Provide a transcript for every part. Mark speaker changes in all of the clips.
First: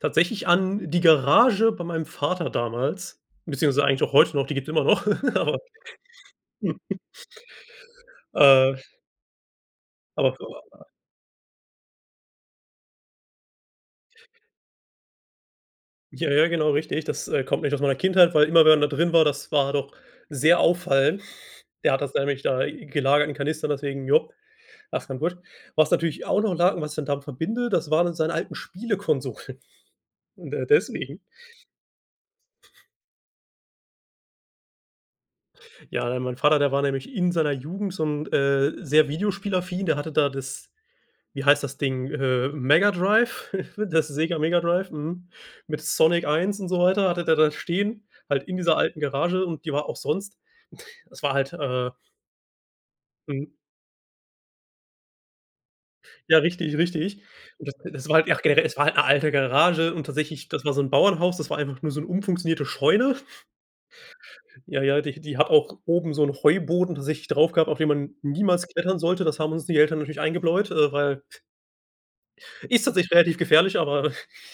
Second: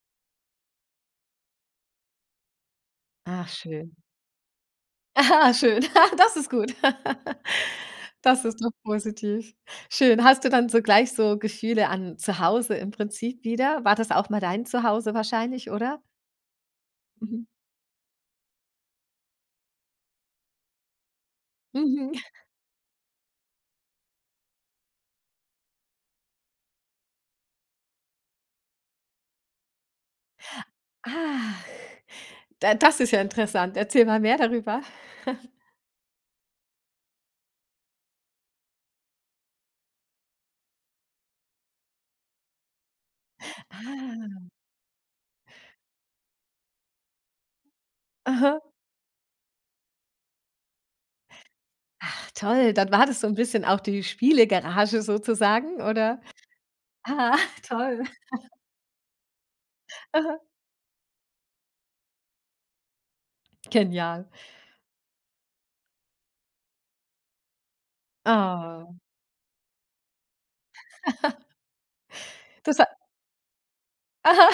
Speaker 1: Tatsächlich an die Garage bei meinem Vater damals,
Speaker 2: Ach,
Speaker 1: beziehungsweise
Speaker 2: schön.
Speaker 1: eigentlich auch heute noch, die gibt's immer noch,
Speaker 2: Aha,
Speaker 1: aber
Speaker 2: schön. Das ist gut. Das ist doch
Speaker 1: Äh.
Speaker 2: positiv. Schön.
Speaker 1: Aber
Speaker 2: Hast du dann
Speaker 1: [unintelligible]
Speaker 2: sogleich so Gefühle an zu Hause im Prinzip wieder? War das auch mal dein zu Hause wahrscheinlich, oder?
Speaker 1: Ja ja, genau richtig. Das, äh,
Speaker 2: Mhm.
Speaker 1: kommt nämlich aus meiner Kindheit, weil immer, wenn man da drin war, das war doch sehr auffallend. Der hat
Speaker 2: Mhm.
Speaker 1: das nämlich da gelagert in Kanistern, deswegen, jop [unintelligible] Was natürlich auch noch lag was ich dann damit verbinde, das waren dann seine alten Spielekonsolen. D deswegen.
Speaker 2: Ach. Da das ist ja interessant. Erzähl mal mehr darüber.
Speaker 1: Ja, d mein Vater, der war nämlich in seiner Jugend so 'n äh, sehr videospielaffin, der hatte da das wie heißt das Ding, äh, Mega Drive, das Sega
Speaker 2: Ah.
Speaker 1: Mega Drive, hm, mit Sonic 1 und so weiter, hatte der da stehen, halt in
Speaker 2: Aha.
Speaker 1: dieser alten Garage und die war auch sonst es war halt, äh
Speaker 2: Ach toll, dann war das so 'n
Speaker 1: Mhm.
Speaker 2: bisschen auch die Spiele Garage sozusagen, oder?
Speaker 1: Ja richtig, richtig.
Speaker 2: Ah,
Speaker 1: D das
Speaker 2: toll.
Speaker 1: das war halt ach generell, es war halt 'ne alte Garage und
Speaker 2: Aha.
Speaker 1: tatsächlich, das war so 'n Bauernhaus, das war einfach nur so'n umfunktionierte Scheune.
Speaker 2: Genial.
Speaker 1: Ja, ja, die die hat auch oben so 'n Heuboden, tatsächlich drauf gehabt, auf den man niemals
Speaker 2: Oh.
Speaker 1: klettern sollte. Das haben uns die Eltern natürlich eingebläut, äh, weil
Speaker 2: Das
Speaker 1: Ist
Speaker 2: ha
Speaker 1: tatsächlich relativ gefährlich, aber
Speaker 2: Aha.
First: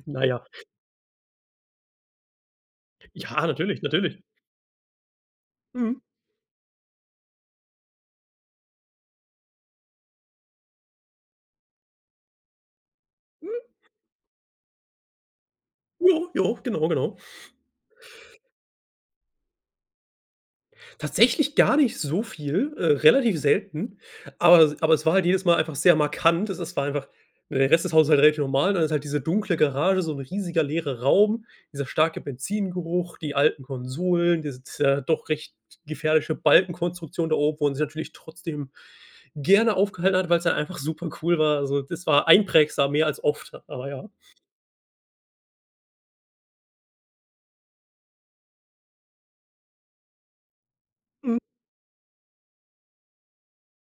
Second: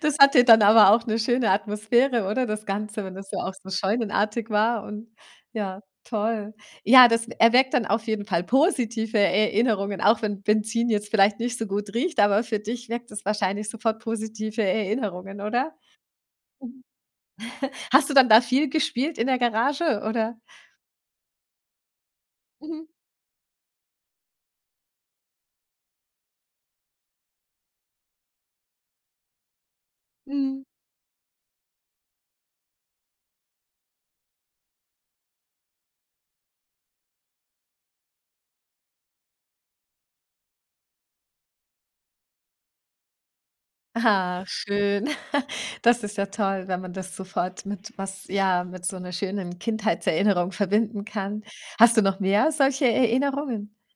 Speaker 2: Das
Speaker 1: na ja.
Speaker 2: hatte dann aber auch 'ne schöne Atmosphäre, oder das Ganze? Wenn das ja
Speaker 1: Ja,
Speaker 2: auch so
Speaker 1: natürlich, natürlich.
Speaker 2: Scheunenartig war und ja,
Speaker 1: Mhm.
Speaker 2: toll. Ja, das e erweckt dann auf jeden Fall positive Erinnerungen, auch wenn Benzin jetzt vielleicht nicht so gut riecht, aber für dich weckt das
Speaker 1: Hm.
Speaker 2: wahrscheinlich sofort positive Erinnerungen, oder?
Speaker 1: Ja, ja.
Speaker 2: Mhm.
Speaker 1: Genau, genau.
Speaker 2: Hast du dann da viel gespielt in der Garage, oder?
Speaker 1: Tatsächlich gar nicht so viel,
Speaker 2: Mhm.
Speaker 1: äh, relativ selten, aber es aber es war halt jedes Mal einfach sehr markant. Es s war einfach, der Rest des Hauses halt relativ normal. Dann ist halt diese dunkle Garage, so 'n riesiger
Speaker 2: Mhm.
Speaker 1: leerer Raum, dieser starke Benzingeruch, die alten Konsolen, diese t doch recht gefährliche Balkenkonstruktion da oben wo man sich natürlich trotzdem gerne aufgehalten hat, weil's ja einfach supercool war. So, das war einprägsam, mehr als oft, aber ja.
Speaker 2: Ah, schön. Das ist ja toll, wenn man das sofort mit was ja, mit so 'ner schönen Kindheitserinnerung verbinden
Speaker 1: Mhm.
Speaker 2: kann. Hast du noch mehr solche Erinnerungen?